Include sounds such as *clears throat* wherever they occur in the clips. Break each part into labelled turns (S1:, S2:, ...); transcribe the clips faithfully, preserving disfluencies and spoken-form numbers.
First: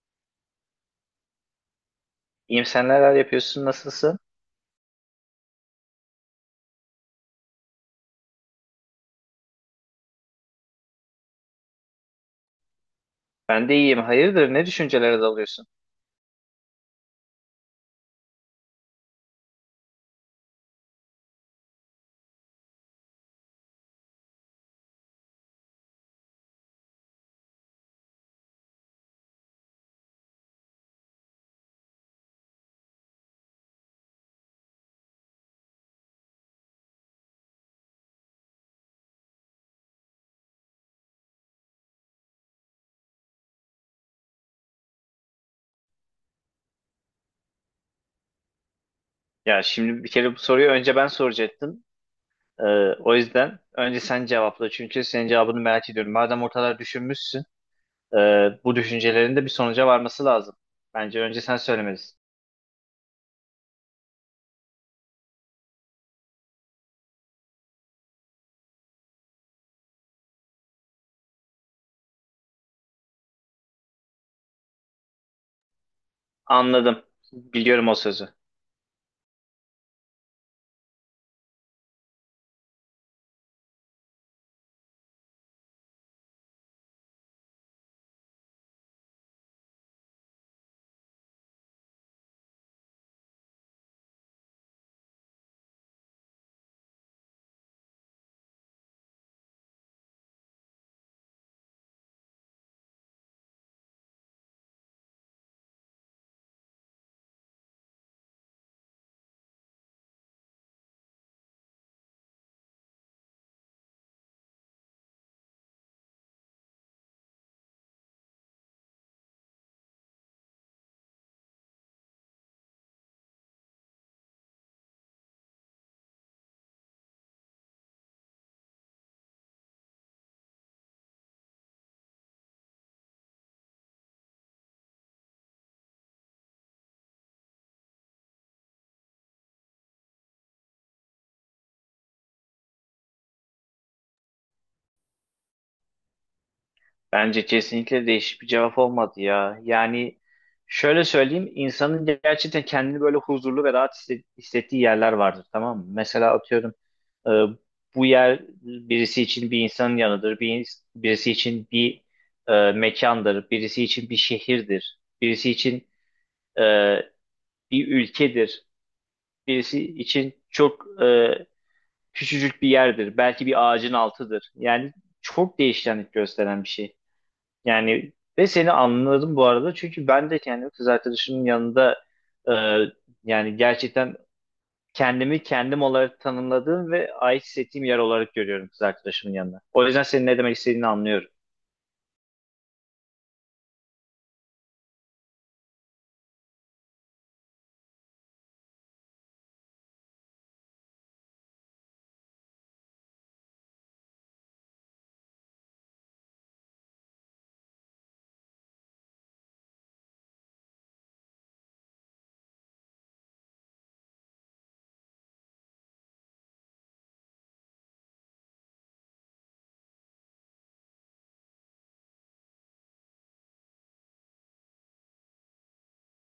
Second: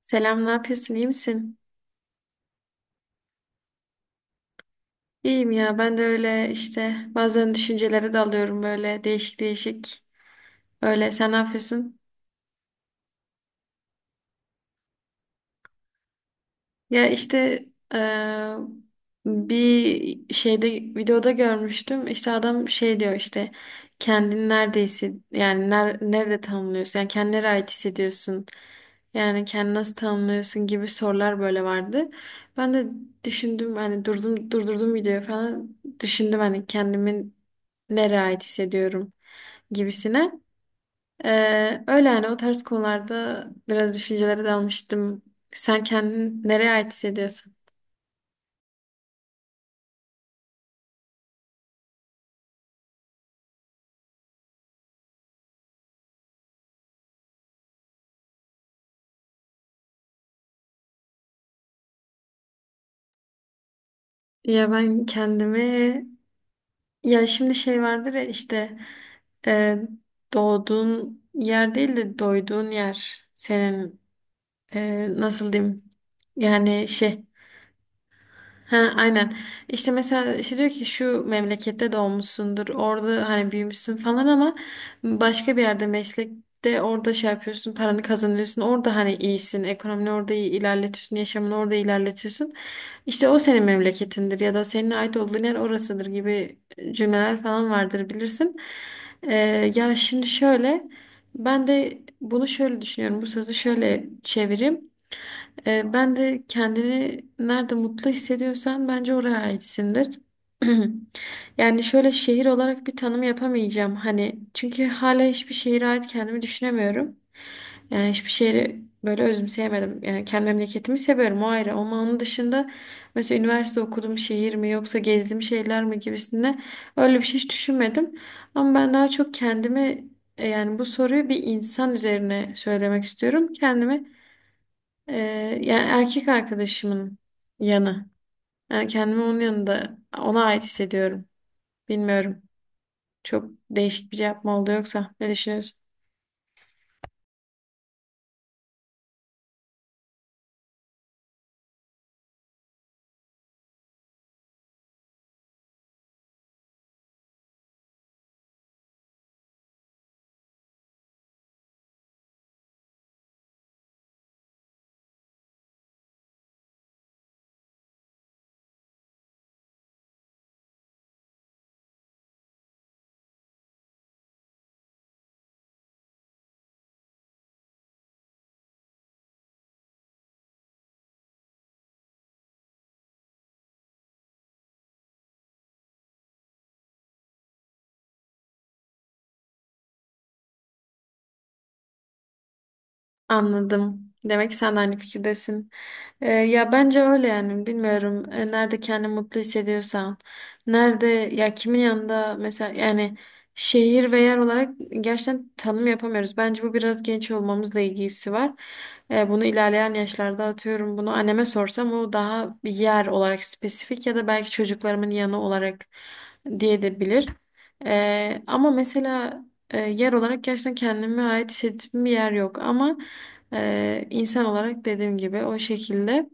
S1: Selam, ne yapıyorsun? İyi misin?
S2: İyiyim, sen neler yapıyorsun, nasılsın?
S1: İyiyim ya, ben de öyle işte bazen düşüncelere dalıyorum böyle değişik değişik. Öyle sen ne yapıyorsun?
S2: Ben de iyiyim. Hayırdır, ne düşüncelere dalıyorsun?
S1: Ya işte eee, bir şeyde videoda görmüştüm. İşte adam şey diyor işte kendini nerede hissed, yani ner nerede tanımlıyorsun? Yani kendine nereye ait hissediyorsun? Yani kendini nasıl tanımlıyorsun gibi sorular böyle vardı. Ben de düşündüm hani durdum durdurdum videoyu falan düşündüm hani kendimi nereye ait hissediyorum gibisine. Ee, öyle yani o tarz konularda biraz düşüncelere dalmıştım. Sen kendini nereye ait hissediyorsun?
S2: Ya şimdi bir kere bu soruyu önce ben soracaktım. Ee, O yüzden önce sen cevapla. Çünkü senin cevabını merak ediyorum. Madem ortalar düşünmüşsün, e, bu düşüncelerin de bir sonuca varması lazım. Bence önce sen söylemelisin.
S1: Ya ben kendimi ya şimdi şey vardır ya işte e, doğduğun yer değil de doyduğun yer senin, e, nasıl diyeyim yani
S2: Anladım.
S1: şey.
S2: Biliyorum o sözü.
S1: Ha, aynen. İşte mesela işte diyor ki şu memlekette doğmuşsundur, orada hani büyümüşsün falan ama başka bir yerde meslekte orada şey yapıyorsun, paranı kazanıyorsun, orada hani iyisin, ekonomini orada iyi ilerletiyorsun, yaşamını orada ilerletiyorsun. İşte o senin memleketindir ya da senin ait olduğun yer orasıdır gibi cümleler falan vardır bilirsin. Ee, ya şimdi şöyle, ben de bunu şöyle düşünüyorum, bu sözü şöyle çevireyim. Ee, ben de kendini nerede mutlu hissediyorsan bence oraya aitsindir. *clears throat* Yani şöyle şehir olarak bir tanım yapamayacağım. Hani çünkü hala hiçbir şehire ait kendimi düşünemiyorum. Yani hiçbir şehri böyle özümseyemedim. Yani kendi memleketimi seviyorum, o ayrı. Ama onun dışında mesela üniversite okuduğum şehir mi yoksa gezdiğim şeyler mi gibisinde öyle bir şey hiç düşünmedim. Ama ben daha çok kendimi, e, yani bu soruyu bir insan üzerine söylemek istiyorum. Kendimi ee, yani erkek arkadaşımın yanı. Yani kendimi onun yanında ona ait hissediyorum. Bilmiyorum. Çok değişik bir cevap mı oldu yoksa? Ne düşünüyorsun?
S2: Bence kesinlikle değişik bir cevap olmadı ya. Yani şöyle söyleyeyim, insanın gerçekten kendini böyle huzurlu ve rahat hisse- hissettiği yerler vardır, tamam mı? Mesela atıyorum, e, bu yer birisi için bir insanın yanıdır, bir, ins- birisi için bir e, mekandır, birisi için bir şehirdir, birisi için e, bir ülkedir, birisi için çok e, küçücük bir yerdir, belki bir ağacın altıdır. Yani çok değişkenlik gösteren bir şey. Yani ve seni anladım bu arada. Çünkü ben de kendimi kız arkadaşımın yanında, e, yani gerçekten kendimi kendim olarak tanımladığım ve ait hissettiğim yer olarak görüyorum kız arkadaşımın yanında. O yüzden senin ne demek istediğini anlıyorum.
S1: Anladım. Demek ki sen de aynı fikirdesin. Ee, ya bence öyle yani bilmiyorum. Ee, nerede kendini mutlu hissediyorsan, nerede ya kimin yanında mesela yani şehir ve yer olarak gerçekten tanım yapamıyoruz. Bence bu biraz genç olmamızla ilgisi var. Ee, bunu ilerleyen yaşlarda atıyorum. Bunu anneme sorsam o daha bir yer olarak spesifik ya da belki çocuklarımın yanı olarak diye de bilir. Ee, ama mesela e, yer olarak gerçekten kendime ait hissettiğim bir yer yok. Ama e, insan olarak dediğim gibi o şekilde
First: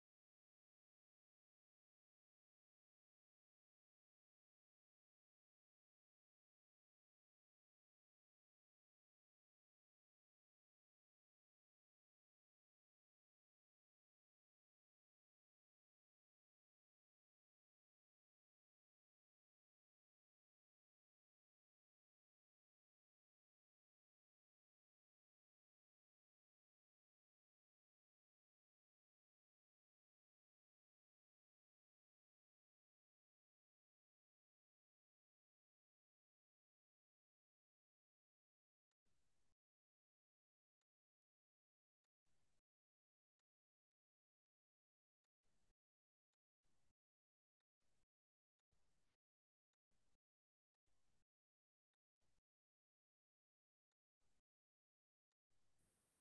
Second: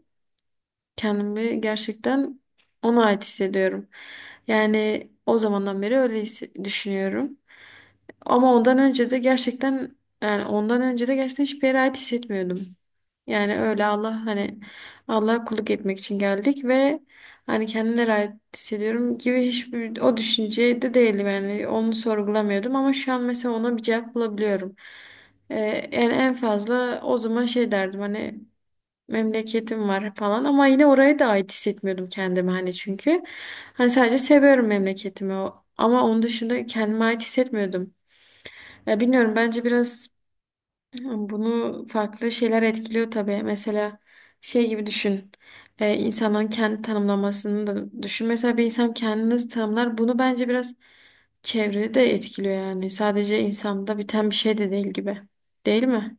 S1: kendimi gerçekten ona ait hissediyorum. Yani o zamandan beri öyle hisse- düşünüyorum. Ama ondan önce de gerçekten, yani ondan önce de gerçekten hiçbir yere ait hissetmiyordum. Yani öyle Allah hani Allah'a kulluk etmek için geldik ve hani kendine ait hissediyorum gibi hiçbir o düşüncede değilim, yani onu sorgulamıyordum ama şu an mesela ona bir cevap bulabiliyorum. Ee, Yani en fazla o zaman şey derdim, hani memleketim var falan ama yine oraya da ait hissetmiyordum kendimi hani çünkü hani sadece seviyorum memleketimi, o- ama onun dışında kendime ait hissetmiyordum. Ya bilmiyorum, bence biraz bunu farklı şeyler etkiliyor tabii. Mesela şey gibi düşün. Ee, insanların kendi tanımlamasını da düşün. Mesela bir insan kendini nasıl tanımlar? Bunu bence biraz çevrede de etkiliyor yani. Sadece insanda biten bir şey de değil gibi. Değil mi?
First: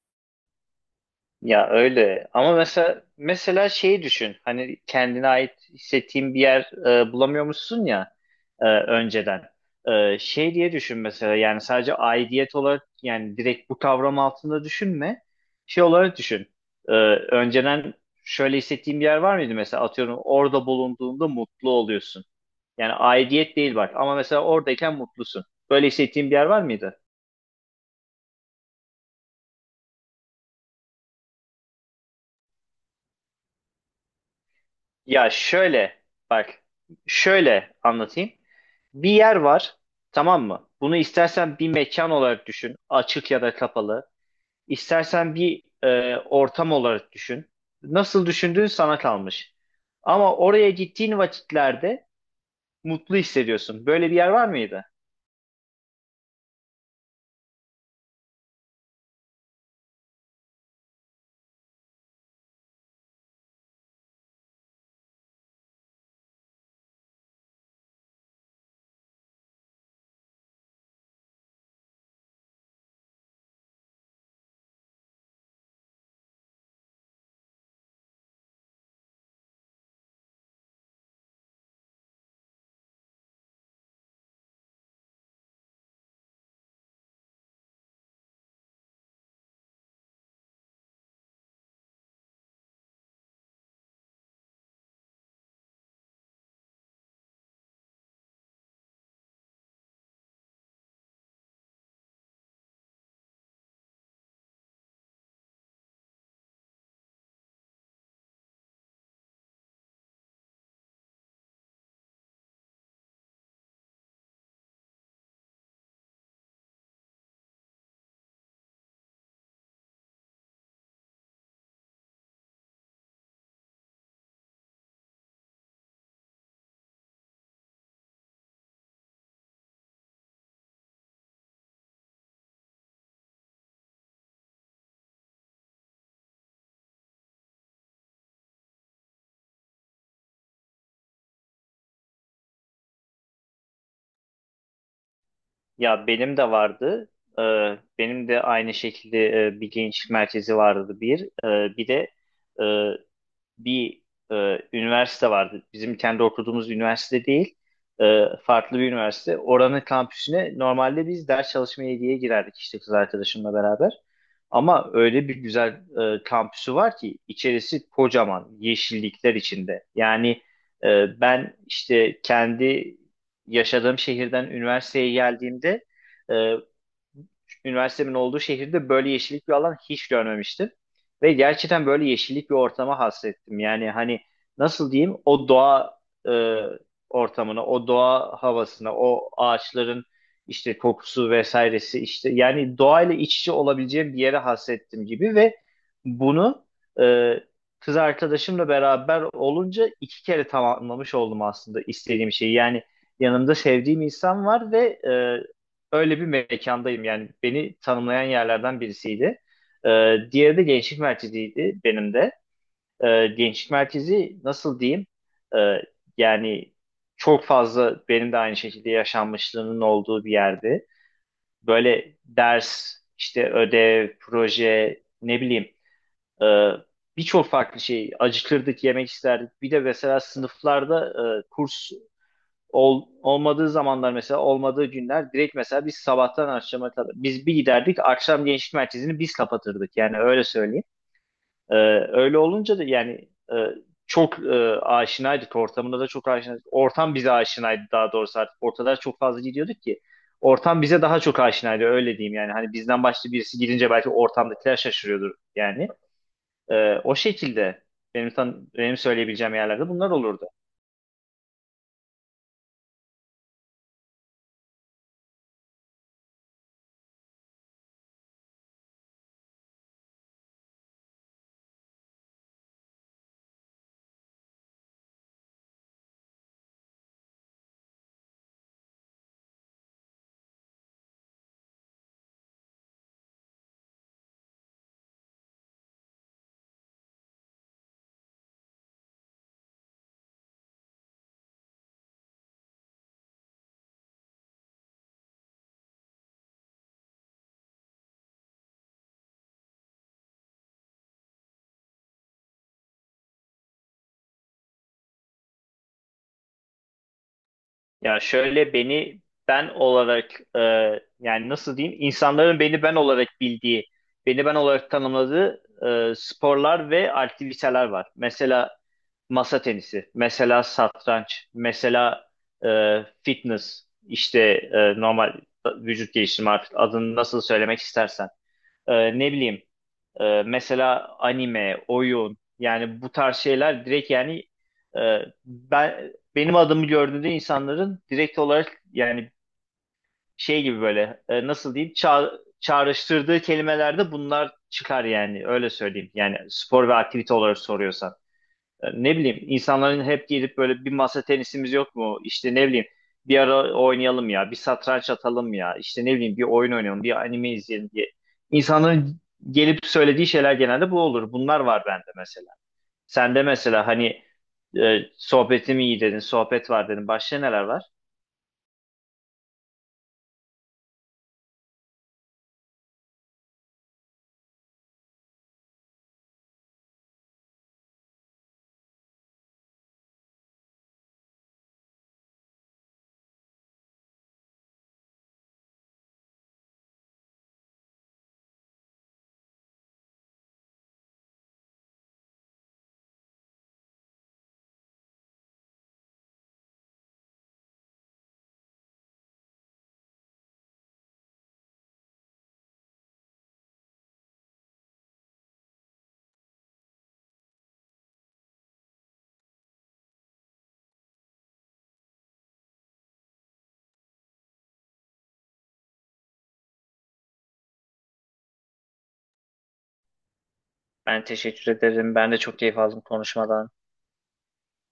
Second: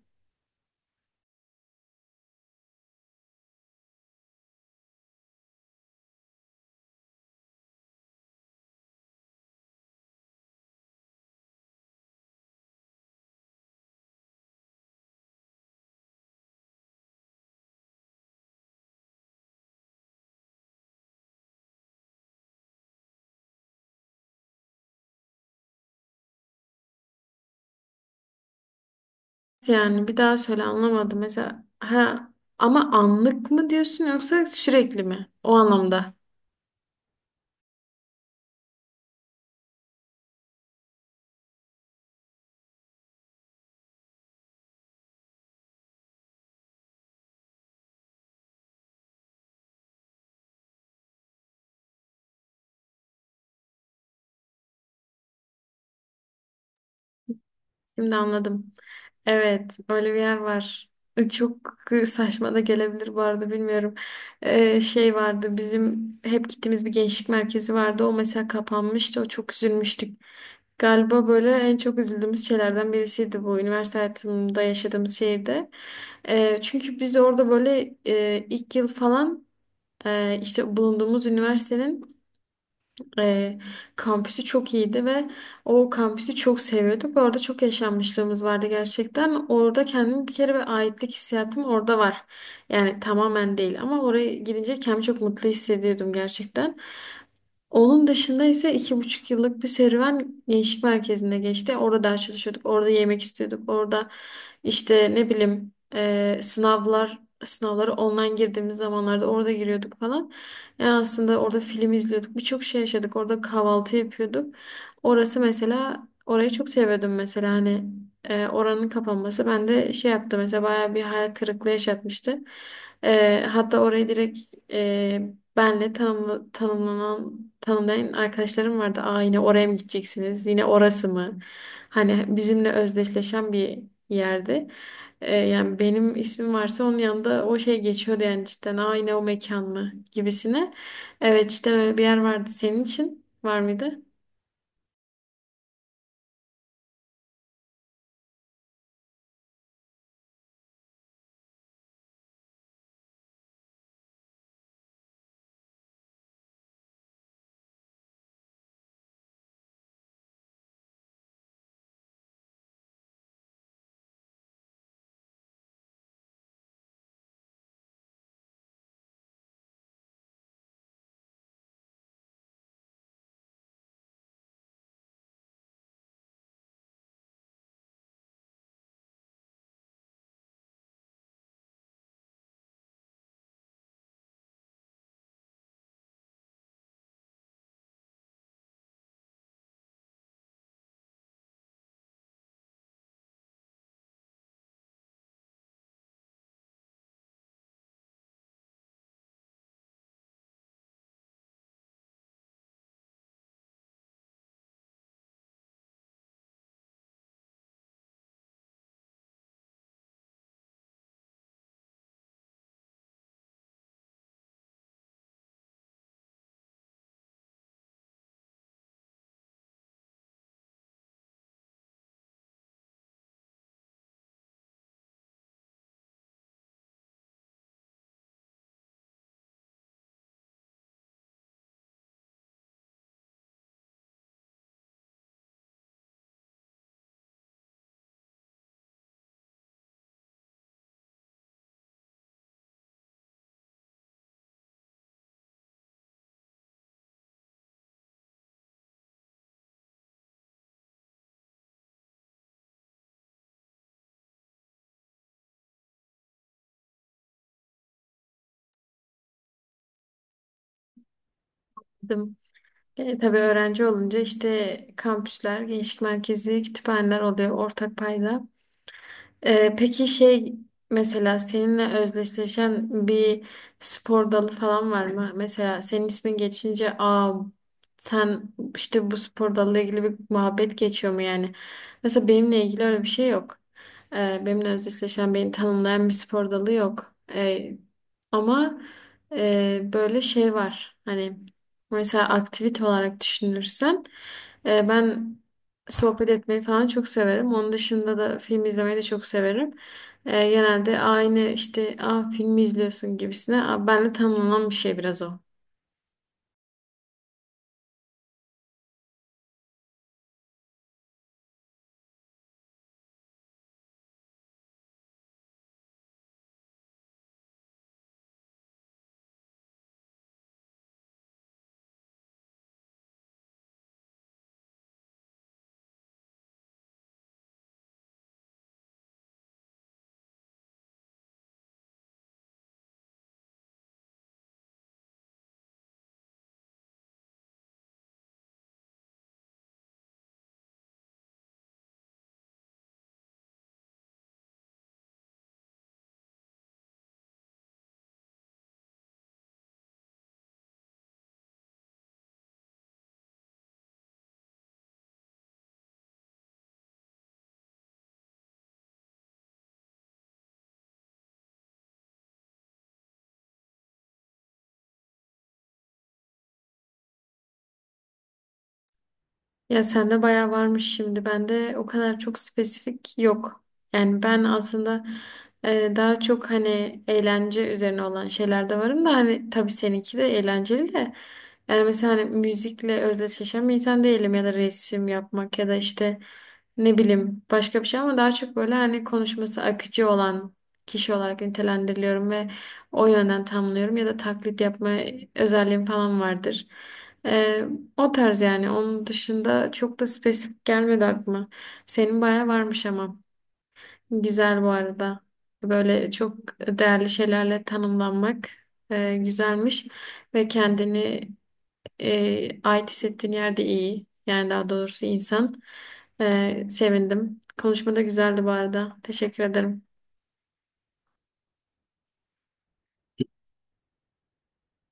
S2: Ya öyle ama mesela mesela şeyi düşün, hani kendine ait hissettiğin bir yer e, bulamıyormuşsun ya e, önceden E, şey diye düşün mesela, yani sadece aidiyet olarak, yani direkt bu kavram altında düşünme, şey olarak düşün. E, önceden şöyle hissettiğin bir yer var mıydı, mesela atıyorum orada bulunduğunda mutlu oluyorsun, yani aidiyet değil bak, ama mesela oradayken mutlusun, böyle hissettiğin bir yer var mıydı?
S1: Yani bir daha söyle, anlamadım. Mesela ha, ama anlık mı diyorsun yoksa sürekli
S2: Ya
S1: mi? O
S2: şöyle,
S1: anlamda.
S2: bak, şöyle anlatayım. Bir yer var, tamam mı? Bunu istersen bir mekan olarak düşün, açık ya da kapalı. İstersen bir e, ortam olarak düşün. Nasıl düşündüğün sana kalmış. Ama oraya gittiğin vakitlerde mutlu hissediyorsun. Böyle bir yer var mıydı?
S1: Şimdi anladım. Evet, öyle bir yer var. E, Çok saçma da gelebilir bu arada, bilmiyorum. E, şey vardı, bizim hep gittiğimiz bir gençlik merkezi vardı. O mesela kapanmıştı. O çok üzülmüştük. Galiba böyle en çok üzüldüğümüz şeylerden birisiydi bu, üniversite hayatımda yaşadığımız şehirde. E, çünkü biz orada böyle e, ilk yıl falan e, işte bulunduğumuz üniversitenin e, kampüsü çok iyiydi ve o kampüsü çok seviyorduk. Orada çok yaşanmışlığımız vardı gerçekten. Orada kendimi bir kere, bir aitlik hissiyatım orada var. Yani tamamen değil ama oraya gidince kendimi çok mutlu hissediyordum gerçekten. Onun dışında ise iki buçuk yıllık bir serüven gençlik merkezinde geçti. Orada ders çalışıyorduk, orada yemek istiyorduk, orada işte ne bileyim e, sınavlar sınavları online girdiğimiz zamanlarda orada giriyorduk falan. Yani aslında orada film izliyorduk, birçok şey yaşadık. Orada kahvaltı yapıyorduk. Orası mesela, orayı çok seviyordum mesela hani e, oranın kapanması bende şey yaptı mesela, bayağı bir hayal kırıklığı yaşatmıştı. E, hatta orayı direkt benle tanımla, tanımlanan, tanımlayan arkadaşlarım vardı. Aa, yine oraya mı gideceksiniz? Yine orası mı? Hani bizimle özdeşleşen bir yerdi. Ee, yani benim ismim varsa onun yanında o şey geçiyordu yani, cidden. Aa, yine o mekan mı? Gibisine. Evet, işte böyle bir yer vardı. Senin için var mıydı?
S2: Ya benim de vardı. E, Benim de aynı şekilde e, bir gençlik merkezi vardı bir. E, bir de e, bir e, Üniversite vardı. Bizim kendi okuduğumuz üniversite değil, e, farklı bir üniversite. Oranın kampüsüne normalde biz ders çalışmaya diye girerdik işte kız arkadaşımla beraber. Ama öyle bir güzel e, kampüsü var ki, içerisi kocaman yeşillikler içinde. Yani e, ben işte kendi yaşadığım şehirden üniversiteye geldiğimde, e, üniversitemin olduğu şehirde böyle yeşillik bir alan hiç görmemiştim. Ve gerçekten böyle yeşillik bir ortama hasrettim. Yani hani nasıl diyeyim, o doğa e, ortamına, o doğa havasına, o ağaçların işte kokusu vesairesi, işte yani doğayla iç içe olabileceğim bir yere hasrettim gibi. Ve bunu e, kız arkadaşımla beraber olunca iki kere tamamlamış oldum aslında istediğim şeyi. Yani yanımda sevdiğim insan var ve e, öyle bir mekandayım. Yani beni tanımlayan yerlerden birisiydi. Ee, diğeri de gençlik merkeziydi benim de. Ee, gençlik merkezi nasıl diyeyim? Ee, Yani çok fazla benim de aynı şekilde yaşanmışlığının olduğu bir yerdi. Böyle ders, işte ödev, proje, ne bileyim, e, birçok farklı şey, acıkırdık, yemek isterdik. Bir de mesela sınıflarda e, kurs Ol, olmadığı zamanlar, mesela olmadığı günler direkt mesela biz sabahtan akşama kadar biz bir giderdik, akşam gençlik merkezini biz kapatırdık, yani öyle söyleyeyim. Ee, Öyle olunca da yani e, çok e, aşinaydık, ortamında da çok aşinaydık. Ortam bize aşinaydı daha doğrusu, artık ortada çok fazla gidiyorduk ki ortam bize daha çok aşinaydı, öyle diyeyim. Yani hani bizden başka birisi gidince belki ortamdakiler şaşırıyordur yani. Ee, o şekilde benim tan benim söyleyebileceğim yerlerde bunlar olurdu.
S1: Bizim- E, tabii öğrenci olunca işte kampüsler, gençlik merkezi, kütüphaneler oluyor ortak payda. Ee, peki şey, mesela seninle özdeşleşen bir spor dalı falan var mı? Mesela senin ismin geçince aa, sen işte bu spor dalıyla ilgili bir muhabbet geçiyor mu yani? Mesela benimle ilgili öyle bir şey yok. Ee, benimle özdeşleşen, beni tanımlayan bir spor dalı yok. Ee, ama e, böyle şey var. Hani mesela aktivite olarak düşünürsen e, ben sohbet etmeyi falan çok severim. Onun dışında da film izlemeyi de çok severim. Ee, genelde aynı işte, aa, filmi izliyorsun gibisine. Aa, ben de, tamamlanan bir şey biraz o.
S2: Ya şöyle, beni ben olarak, e, yani nasıl diyeyim, insanların beni ben olarak bildiği, beni ben olarak tanımladığı e, sporlar ve aktiviteler var. Mesela masa tenisi, mesela satranç, mesela e, fitness, işte e, normal vücut geliştirme, artık adını nasıl söylemek istersen. E, ne bileyim ee, Mesela anime, oyun, yani bu tarz şeyler direkt yani, e, ben benim adımı gördüğünde insanların direkt olarak, yani şey gibi, böyle e, nasıl diyeyim, ça çağrıştırdığı kelimelerde bunlar çıkar, yani öyle söyleyeyim. Yani spor ve aktivite olarak soruyorsan. E, Ne bileyim, insanların hep gelip böyle, bir masa tenisimiz yok mu, İşte ne bileyim bir ara oynayalım ya, bir satranç atalım ya, işte ne bileyim bir oyun oynayalım, bir anime izleyelim diye. İnsanların gelip söylediği şeyler genelde bu olur. Bunlar var bende mesela. Sende mesela hani e, sohbetim iyi dedin, sohbet var dedin. Başka neler var?
S1: Ya sende bayağı varmış şimdi. Bende o kadar çok spesifik yok. Yani ben aslında e, daha çok hani eğlence üzerine olan şeylerde varım da, hani tabii seninki de eğlenceli de. Yani mesela hani müzikle özdeşleşen bir insan değilim, ya da resim yapmak ya da işte ne bileyim başka bir şey, ama daha çok böyle hani konuşması akıcı olan kişi olarak nitelendiriliyorum ve o yönden tamlıyorum ya da taklit yapma özelliğim falan vardır. E, O tarz yani. Onun dışında çok da spesifik gelmedi aklıma. Senin bayağı varmış ama. Güzel bu arada. Böyle çok değerli şeylerle tanımlanmak e, güzelmiş. Ve kendini e, ait hissettiğin yerde iyi. Yani daha doğrusu insan. E, sevindim. Konuşma da güzeldi bu arada. Teşekkür ederim.
S2: Ben teşekkür ederim. Ben de çok keyif aldım konuşmadan.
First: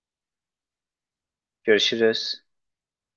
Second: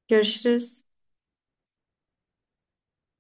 S1: Görüşürüz.
S2: Görüşürüz.